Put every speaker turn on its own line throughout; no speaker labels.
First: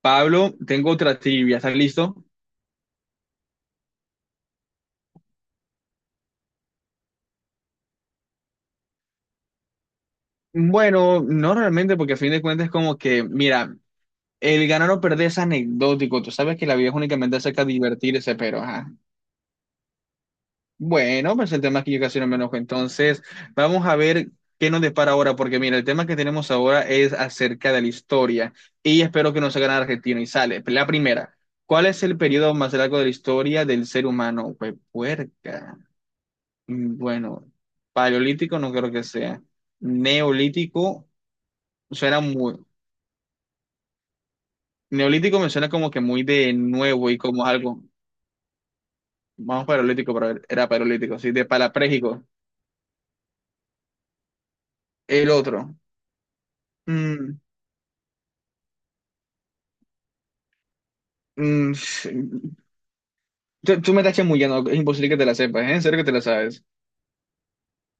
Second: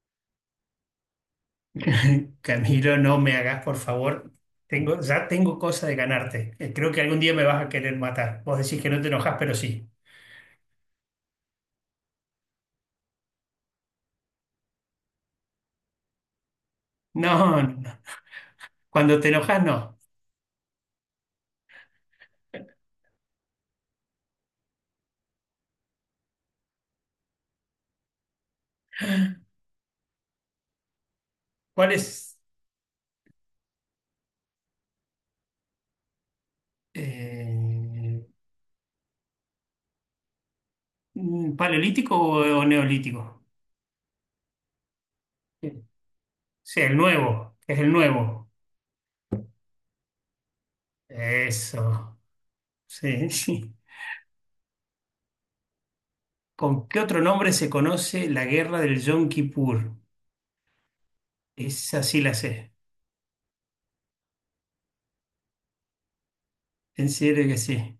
Pablo, tengo otra trivia, ¿estás listo?
Camilo, no me hagas, por favor. Tengo, ya tengo cosa de ganarte. Creo que algún día me vas a querer matar. Vos decís que no te enojas, pero sí.
Bueno, no realmente, porque a fin de cuentas es como que, mira, el ganar o perder es anecdótico. Tú sabes que la vida es
No,
únicamente
no,
acerca de
no.
divertirse, pero ajá.
Cuando te enojas, no.
Bueno, pues el tema es que yo casi no me enojo. Entonces, vamos a ver qué nos depara ahora, porque mira, el tema que tenemos ahora es acerca de la historia y espero que nos hagan argentino y sale. La primera, ¿cuál
¿Cuál
es el
es?
periodo más largo de la historia del ser humano? Pues puerca. Bueno,
eh,
paleolítico no creo que sea. Neolítico
¿Paleolítico
suena muy.
o neolítico?
Neolítico me suena
Sí,
como que muy de
sí, el
nuevo y como
nuevo, es
algo.
el nuevo.
Vamos paleolítico, pero era paleolítico, sí, de
Eso.
palaprégico.
Sí, sí.
El otro.
¿Con qué otro
Mm,
nombre se conoce la guerra del Yom Kippur? Esa sí la
sí,
sé.
tú me estás chamullando, es imposible que te la sepas, ¿eh? En serio que te la sabes.
En serio que sí.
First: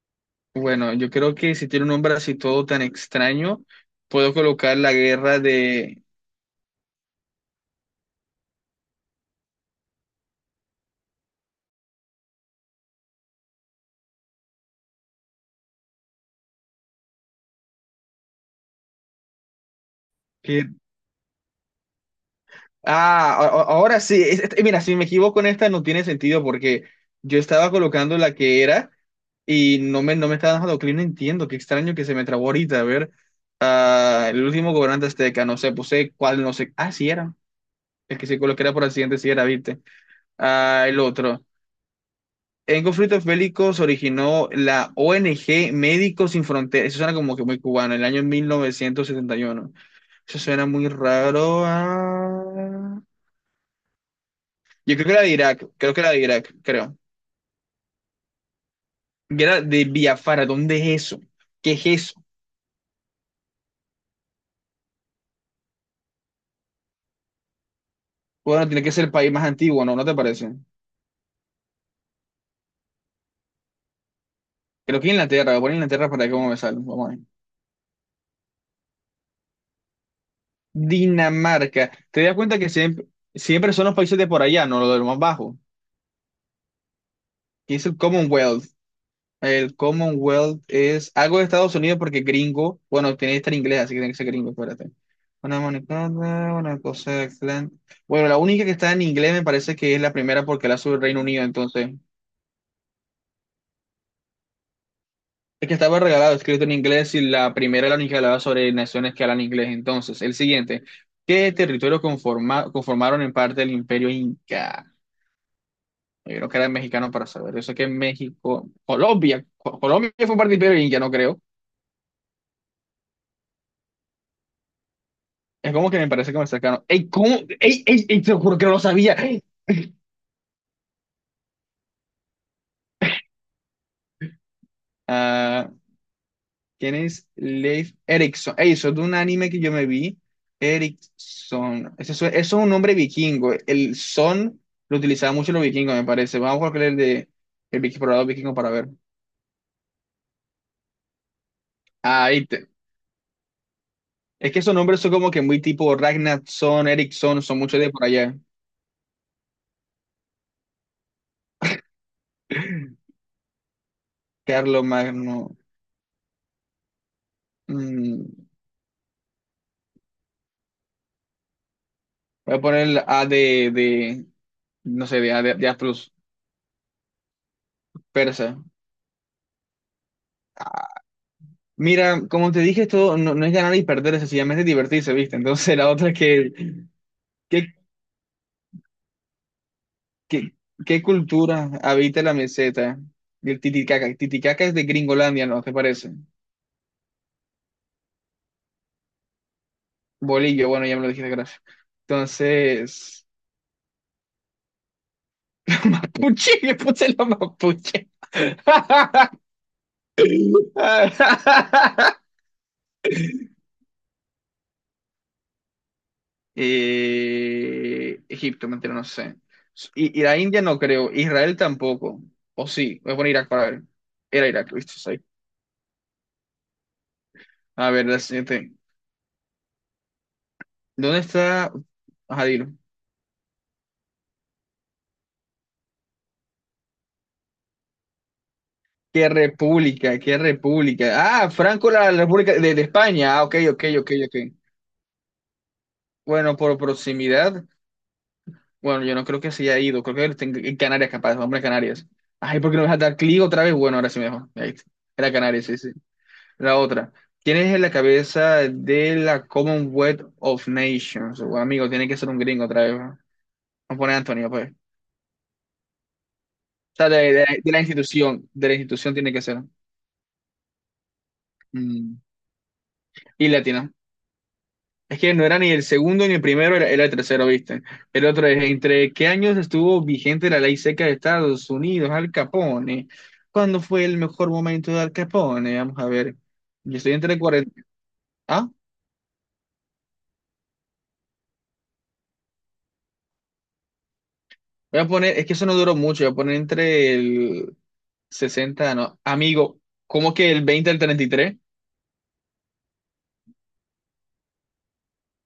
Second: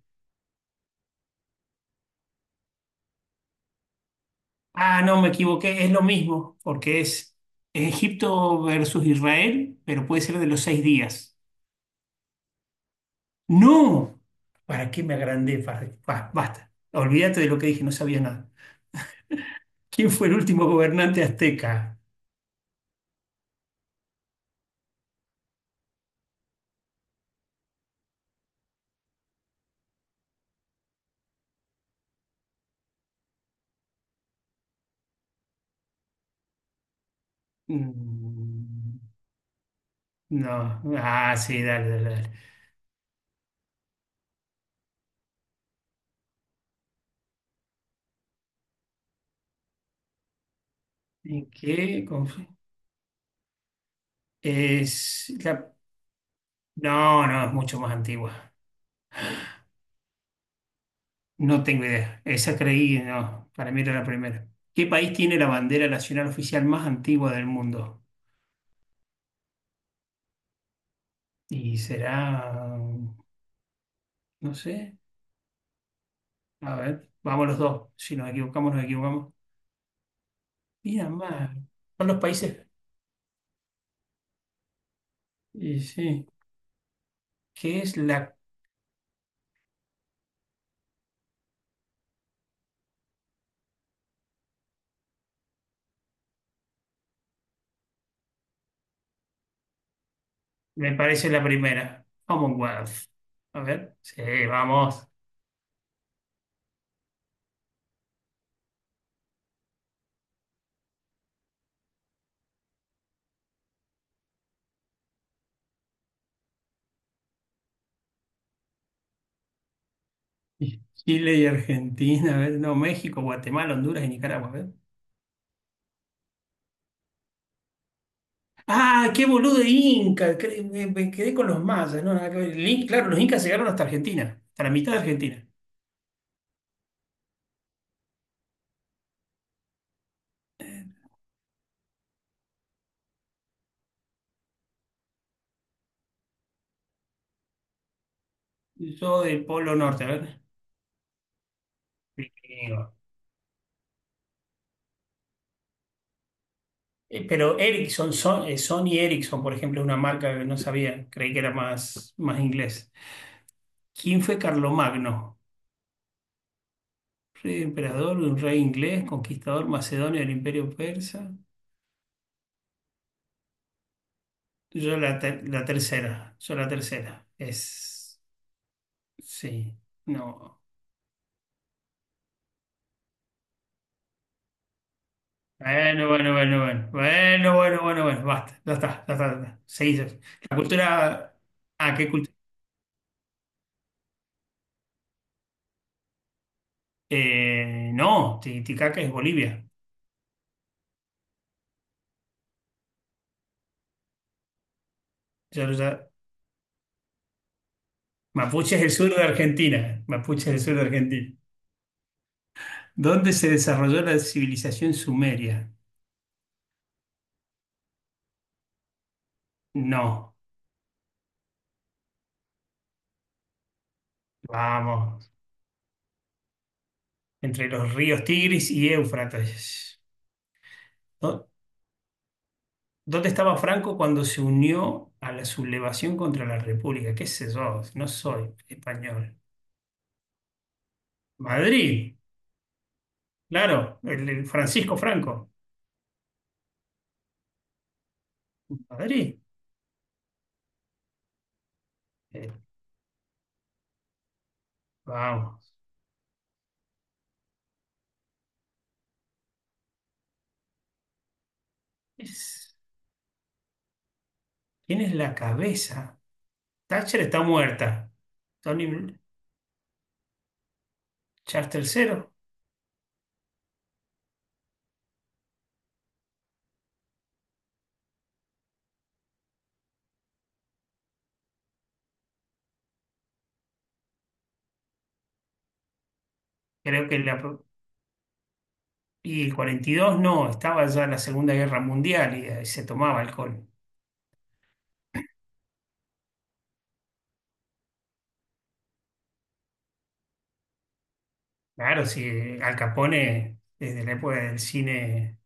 Bueno, yo creo que si tiene un nombre así todo tan extraño, puedo colocar la
Ah, no, me
guerra
equivoqué, es lo
de.
mismo, porque es Egipto versus Israel, pero puede ser de los seis días. ¡No! ¿Para qué me agrandé? ¿Farri? Basta, olvídate de lo que dije, no sabía nada. ¿Quién fue el último gobernante azteca?
Ah, ahora sí. Mira, si me equivoco en esta no tiene sentido porque yo estaba colocando la que era y no me estaba dejando clic. No entiendo, qué extraño que se me trabó ahorita. A ver, ah, el último gobernante azteca, no sé, puse cuál, no sé. Ah, sí era. El que se coloqué era por
Mm,
accidente, sí era, viste.
no,
Ah, el
ah,
otro.
sí, dale, dale, dale.
En conflictos bélicos originó la ONG Médicos Sin Fronteras. Eso suena como que muy cubano, el año 1971. Eso suena muy
¿En
raro.
qué?
Ah. Yo creo que era
Es
de Irak,
la...
creo que era de Irak, creo.
No, no, es mucho más antigua.
Que era de Biafara, ¿dónde es eso?
No
¿Qué
tengo
es
idea.
eso?
Esa creí, no, para mí era la primera. ¿Qué país tiene la bandera nacional oficial más antigua del mundo?
Bueno, tiene que ser el país más antiguo, ¿no? ¿No te parece?
Y será, no sé,
Creo que Inglaterra, voy a poner Inglaterra para que cómo me
a
sale. Vamos
ver,
a ver.
vamos los dos. Si nos equivocamos, nos equivocamos. Mira, más,
Dinamarca.
son los
¿Te das cuenta
países.
que siempre, siempre son los países de por allá, no los de lo más bajo?
Y sí,
¿Qué
¿qué
es
es
el
la,
Commonwealth? El Commonwealth es algo de Estados Unidos porque gringo, bueno, tiene que estar inglés, así que tiene que ser gringo, espérate. Una monoclonal, una cosa excelente. Bueno, la única que está en inglés me parece que es la primera porque la
me
sube el Reino
parece la
Unido, entonces
primera? Commonwealth. A ver, sí, vamos.
el que estaba regalado, escrito en inglés, y la primera era la hablaba sobre naciones que hablan inglés. Entonces, el siguiente, ¿qué territorio conformaron en parte el Imperio Inca? Yo creo que era mexicano para saber. Yo sé que México, Colombia, Colombia fue parte del Imperio
Y
Inca, no
Chile
creo.
y Argentina, a ver, no, México, Guatemala, Honduras y Nicaragua, a ver.
Es como que me parece que me cercano. ¡Ey, cómo! ¡Ey, ey, ey! Te lo juro que no lo
Ah,
sabía.
qué boludo Inca, me quedé con los mayas, no, nada que ver. Claro, los incas llegaron hasta Argentina, hasta la mitad de Argentina.
Ah, ¿quién es Leif Erikson? Ey, eso es de un anime que yo me vi. Erikson. Eso, es un nombre vikingo. El son lo utilizaban mucho los vikingos, me parece. Vamos a buscar el de el explorador vikingo para ver.
Yo del Polo Norte, a ver.
Ahí te.
Vikingo.
Es que esos nombres son como que muy tipo Ragnarsson, Eriksson,
Pero
son muchos de por
Ericsson,
allá.
Sony Ericsson, por ejemplo, es una marca que no sabía, creí que era más, más inglés. ¿Quién fue
Carlos
Carlomagno?
Magno.
Rey emperador, un
mm,
rey inglés, conquistador macedonio del Imperio Persa.
voy a poner el A no sé, de A, de,
La
de A plus,
tercera, yo la tercera. Es.
persa.
Sí, no.
Mira, como te dije, esto no es ganar y perder, es sencillamente divertirse, ¿viste? Entonces la
Bueno,
otra es
bueno,
que,
bueno, bueno. Bueno,
¿qué
bueno, bueno, bueno. Basta, ya está, ya está, ya está. Seguís.
¿qué,
La
qué
cultura.
cultura
Ah, ¿qué
habita
cultura?
la meseta del Titicaca? Titicaca es de Gringolandia, ¿no? ¿Te parece?
No, Titicaca es Bolivia.
Bolillo, bueno, ya me lo dijiste, gracias. Entonces,
Ya, ya-
mapuche, le puse la mapuche.
Mapuche es el sur de Argentina. Mapuche es el sur de Argentina. ¿Dónde se desarrolló la civilización sumeria?
Egipto, mentira, no sé. Y
No,
la India no creo, Israel tampoco. O sí, voy a poner Irak para ver. Era Irak, ¿viste? Sí.
vamos, entre
A
los
ver, la
ríos Tigris
siguiente.
y Éufrates.
¿Dónde
¿Dó-
está? Ajá, dilo.
¿Dónde estaba Franco cuando se unió a la sublevación contra la República? ¿Qué sé yo? No soy
¿Qué
español.
república? ¿Qué república? Ah, Franco,
Madrid,
la República de España. Ah, ok, ok,
claro,
ok,
el,
ok.
el Francisco Franco.
Bueno, por proximidad, bueno, yo no
Madrid.
creo que se haya ido. Creo que está en Canarias, capaz, hombre, en Canarias.
Eh,
Ay, ¿por qué no me vas a dar clic otra vez? Bueno, ahora sí mejor. Ahí está. Era Canarias,
vamos.
sí, sí. La otra. ¿Quién es la cabeza de la Commonwealth of Nations? Bueno, amigo, tiene que ser un gringo
Es-
otra vez. ¿No? Vamos a poner a Antonio, pues. O
¿Quién es la cabeza?
sea,
Thatcher está
de la
muerta.
institución. De la
Tony
institución
Blair,
tiene que ser.
Charles III.
Mm. Y latino. Es que no era ni el segundo ni el primero, era el tercero, ¿viste? El otro es, ¿entre qué años estuvo vigente la ley seca de Estados Unidos, Al Capone? ¿Cuándo fue el mejor momento de Al Capone? Vamos a ver. Yo
Creo
estoy
que la,
entre
pro-
40... Ah,
y el 42 no, estaba ya la Segunda Guerra Mundial y, ahí se tomaba alcohol.
voy a poner, es que eso no duró mucho, voy a poner entre el 60, no. Amigo, ¿cómo que el 20 al 33?
Claro, si Al Capone, desde la época del cine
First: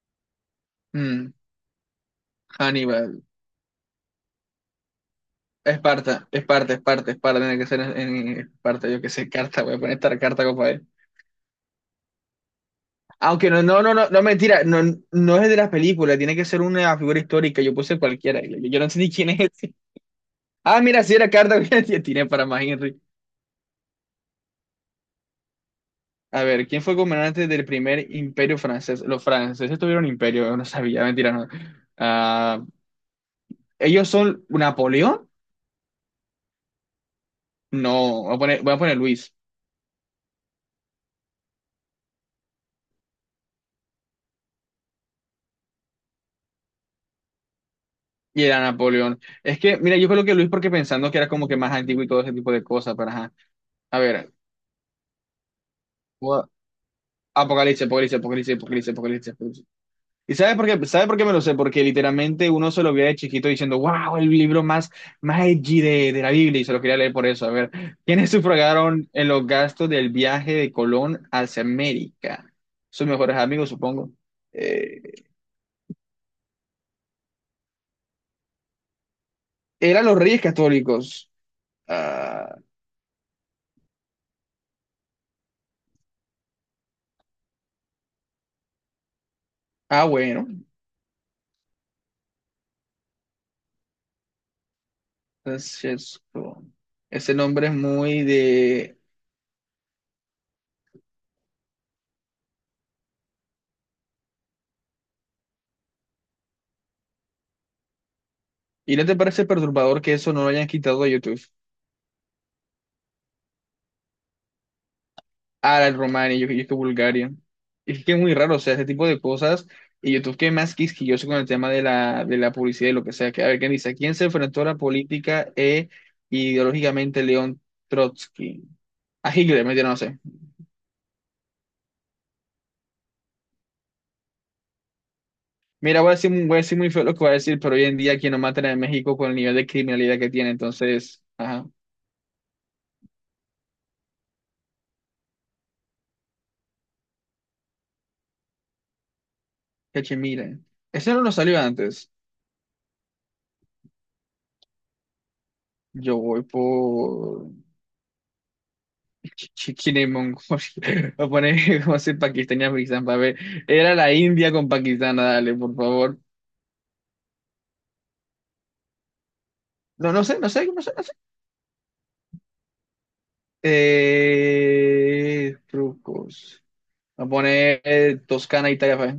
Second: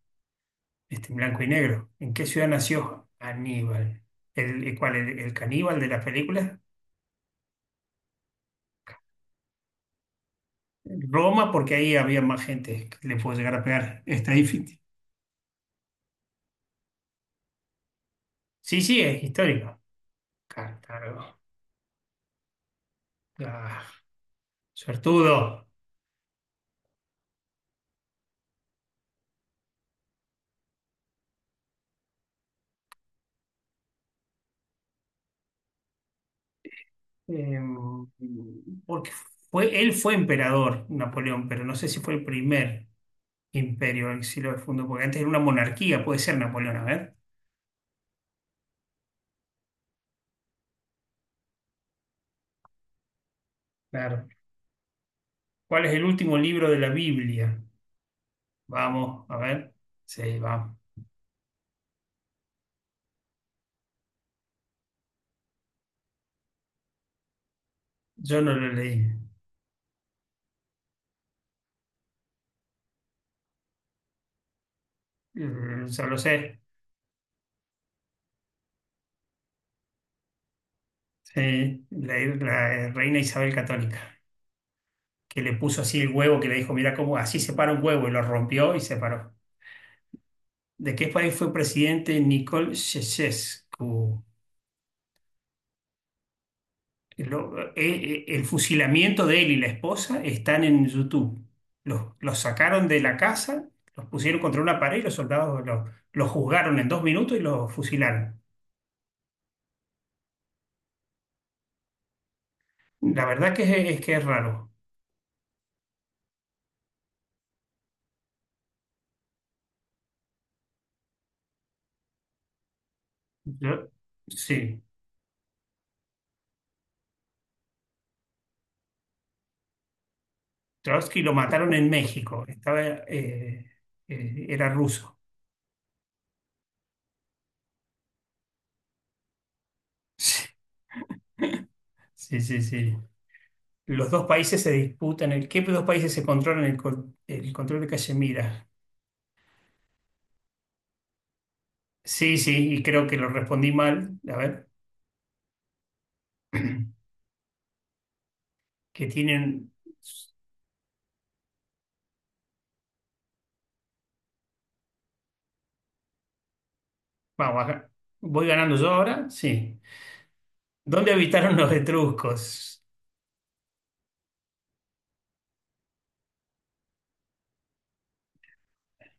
este, en
Mm,
blanco y negro. ¿En qué ciudad nació
Hannibal.
Aníbal? El cuál? El caníbal de la
Esparta,
película?
Esparta, Esparta, Esparta, tiene que ser en Esparta, yo qué sé, carta, voy a poner esta carta, copa.
Roma, porque ahí había más gente que le pudo
Aunque
llegar a pegar.
no,
Está
mentira,
difícil.
no, no es de las películas, tiene que ser una figura histórica, yo puse cualquiera, yo
Sí,
no sé
sí,
ni
es
quién es ese.
histórico.
Ah, mira, sí era
Cartago.
Carta, tiré para más Henry.
Ah, suertudo.
A ver, ¿quién fue gobernante del primer imperio francés? Los franceses tuvieron imperio, yo no sabía, mentira, no. Ah, ¿ellos son Napoleón?
Em,
No, voy a poner
porque
Luis,
fue, él fue emperador, Napoleón, pero no sé si fue el primer. Imperio, exilio de fondo, porque antes era una monarquía, puede ser Napoleón, a ver.
y era Napoleón. Es que, mira, yo creo que Luis porque pensando que era como que más antiguo y todo ese tipo de cosas, pero ajá. A
Claro.
ver,
¿Cuál es el último
gua-
libro de la Biblia?
Apocalipsis, Apocalipsis, Apocalipsis, Apocalipsis,
Vamos, a
Apocalipsis.
ver.
¿Y
Sí,
sabes por
vamos.
qué? ¿Sabe por qué me lo sé? Porque literalmente uno se lo veía de chiquito diciendo, wow, el libro más, más edgy de la Biblia, y se lo quería leer por eso. A ver, ¿quiénes
Yo no lo leí.
sufragaron en los gastos del viaje de Colón hacia América? Sus mejores amigos, supongo. Eh,
Mm, ya lo sé.
eran los reyes católicos.
Sí, la,
Ah,
la reina Isabel Católica, que le puso así el huevo, que le dijo, mira cómo así se para un huevo, y lo rompió y se paró.
ah, bueno,
¿De qué país fue presidente Nicole Ceausescu?
Francesco. Ese nombre es muy
El
de...
fusilamiento de él y la esposa están en YouTube. Los sacaron de la casa, los pusieron contra una pared y los soldados los juzgaron en dos minutos y los fusilaron.
¿Y no te parece perturbador que eso no lo hayan quitado de YouTube?
La verdad que es que es raro.
Ah, el Romani, yo estoy Bulgaria. Es que es muy raro, o sea, ese tipo de cosas. Y YouTube que es más quisquilloso con el tema de de la publicidad y lo que sea. Que, a ver, ¿quién
Yo-
dice? ¿Quién se enfrentó a la
sí,
política e ideológicamente León Trotsky? A Hitler, mentira, no sé.
Trotsky lo mataron en México. Estaba, era ruso.
Mira, voy a decir muy feo lo que voy a decir, pero hoy en día aquí no matan en México con el nivel de criminalidad que tiene. Entonces, ajá,
Sí, sí, sí. Los dos países se disputan el, ¿qué dos países se controlan el, el control de Cachemira?
que mira. Ese no lo salió antes.
Sí, sí, y creo que lo respondí mal. A ver.
Yo voy por...
que tienen.
China y Mongolia. Voy a poner como si Pakistán y Afganistán para ver. Era la India con Pakistán, dale, por favor.
Vamos, acá. ¿Voy ganando yo ahora? Sí.
No, no sé, no sé, no sé, no
¿Dónde
sé.
habitaron los etruscos?
Trucos. Voy a poner Toscana, Italia. Pa' ver.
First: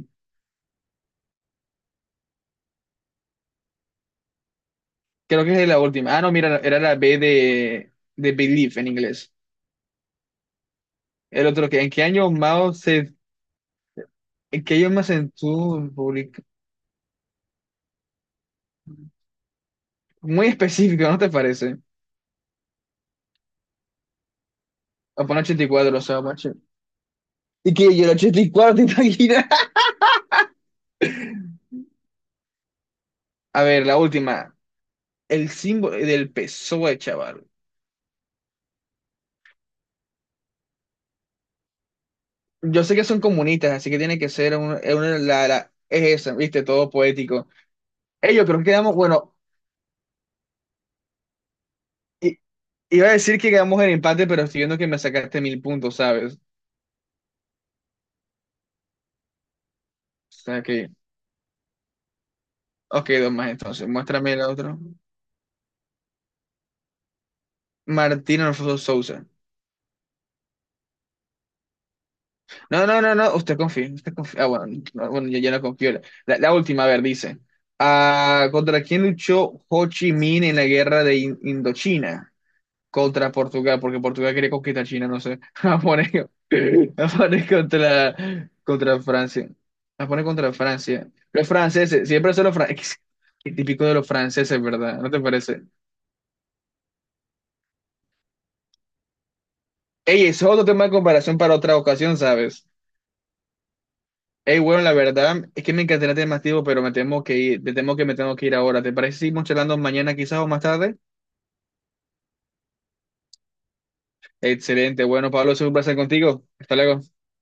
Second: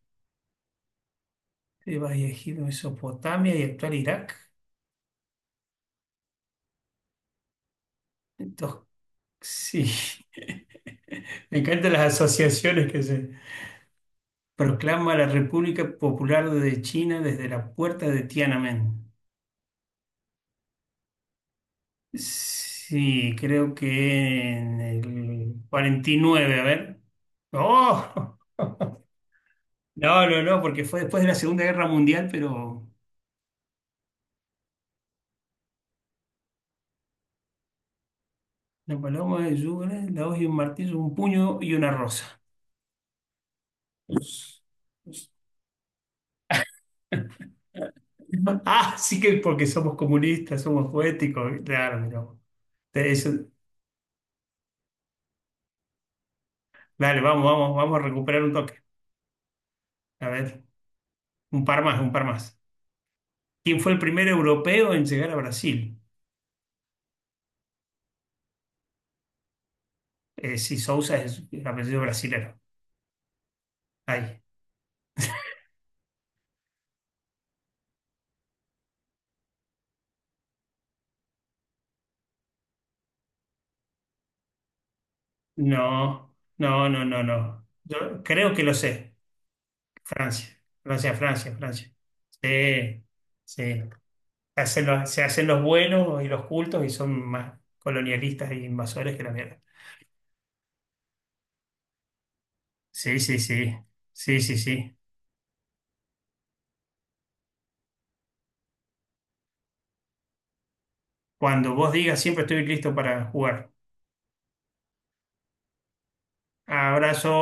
Tebas y Egipto, Mesopotamia y actual Irak.
Creo que es la última. Ah, no, mira, era la B de Belief
Entonces,
en inglés.
sí.
El
Me
otro que,
encantan las asociaciones que se
¿en qué año Mao
proclama la República
Zedong publicó?
Popular de China desde la puerta de Tiananmen.
Muy específico, ¿no te parece?
Sí, creo que en
Voy a poner
el
84, o sea, macho.
49, a ver.
Y que yo el
¡Oh!
84, ¿te imaginas?
No, no, no, porque fue después de la Segunda Guerra Mundial, pero
A ver, la última. El símbolo del PSOE, chaval.
una paloma de lluvia, la hoz y un martillo, un puño y una rosa.
Yo sé que son comunistas, así que tiene que ser un- una, la- es eso, viste, todo poético. Ellos creo que quedamos,
Ah, sí que
bueno,
porque somos comunistas, somos poéticos. Claro, mira vos.
i- iba
Te-
a decir
eso-
que quedamos en empate, pero estoy viendo que me sacaste 1000 puntos, ¿sabes? O
Dale, vamos, vamos, vamos a recuperar un toque. A
sea
ver,
que,
un par más, un par más.
ok, dos más
¿Quién
entonces,
fue el primer
muéstrame el otro.
europeo en llegar a Brasil?
Martín Alfonso Sousa.
Sí, Sousa es el apellido brasilero.
No, no, no, no, usted confía, usted
Ahí.
confía. Ah, bueno, no, bueno, yo ya no confío. La, la última, a ver, dice. Ah, ¿contra quién luchó Ho Chi Minh en la guerra de Indochina? Contra Portugal, porque Portugal quería conquistar China, no sé.
No, no, no,
La
no,
pone
no.
contra,
Yo creo que lo
contra
sé.
Francia. La pone contra
Francia,
Francia.
Francia,
Los
Francia, Francia.
franceses, siempre son los franceses.
Sí,
Qué
sí.
típico de los franceses, ¿verdad? ¿No te
Se hacen los
parece?
buenos y los cultos y son más colonialistas e invasores que la mierda.
Ey, eso es otro tema de comparación para otra ocasión, ¿sabes?
Sí, sí, sí. Sí, sí,
Ey, bueno, la
sí.
verdad es que me encantaría tener más tiempo, pero me temo que ir, te temo que me tengo que ir ahora. ¿Te parece si seguimos charlando mañana quizás o más tarde?
Cuando vos digas, siempre estoy listo para jugar.
Excelente. Bueno, Pablo, es un placer contigo. Hasta luego.
Abrazo.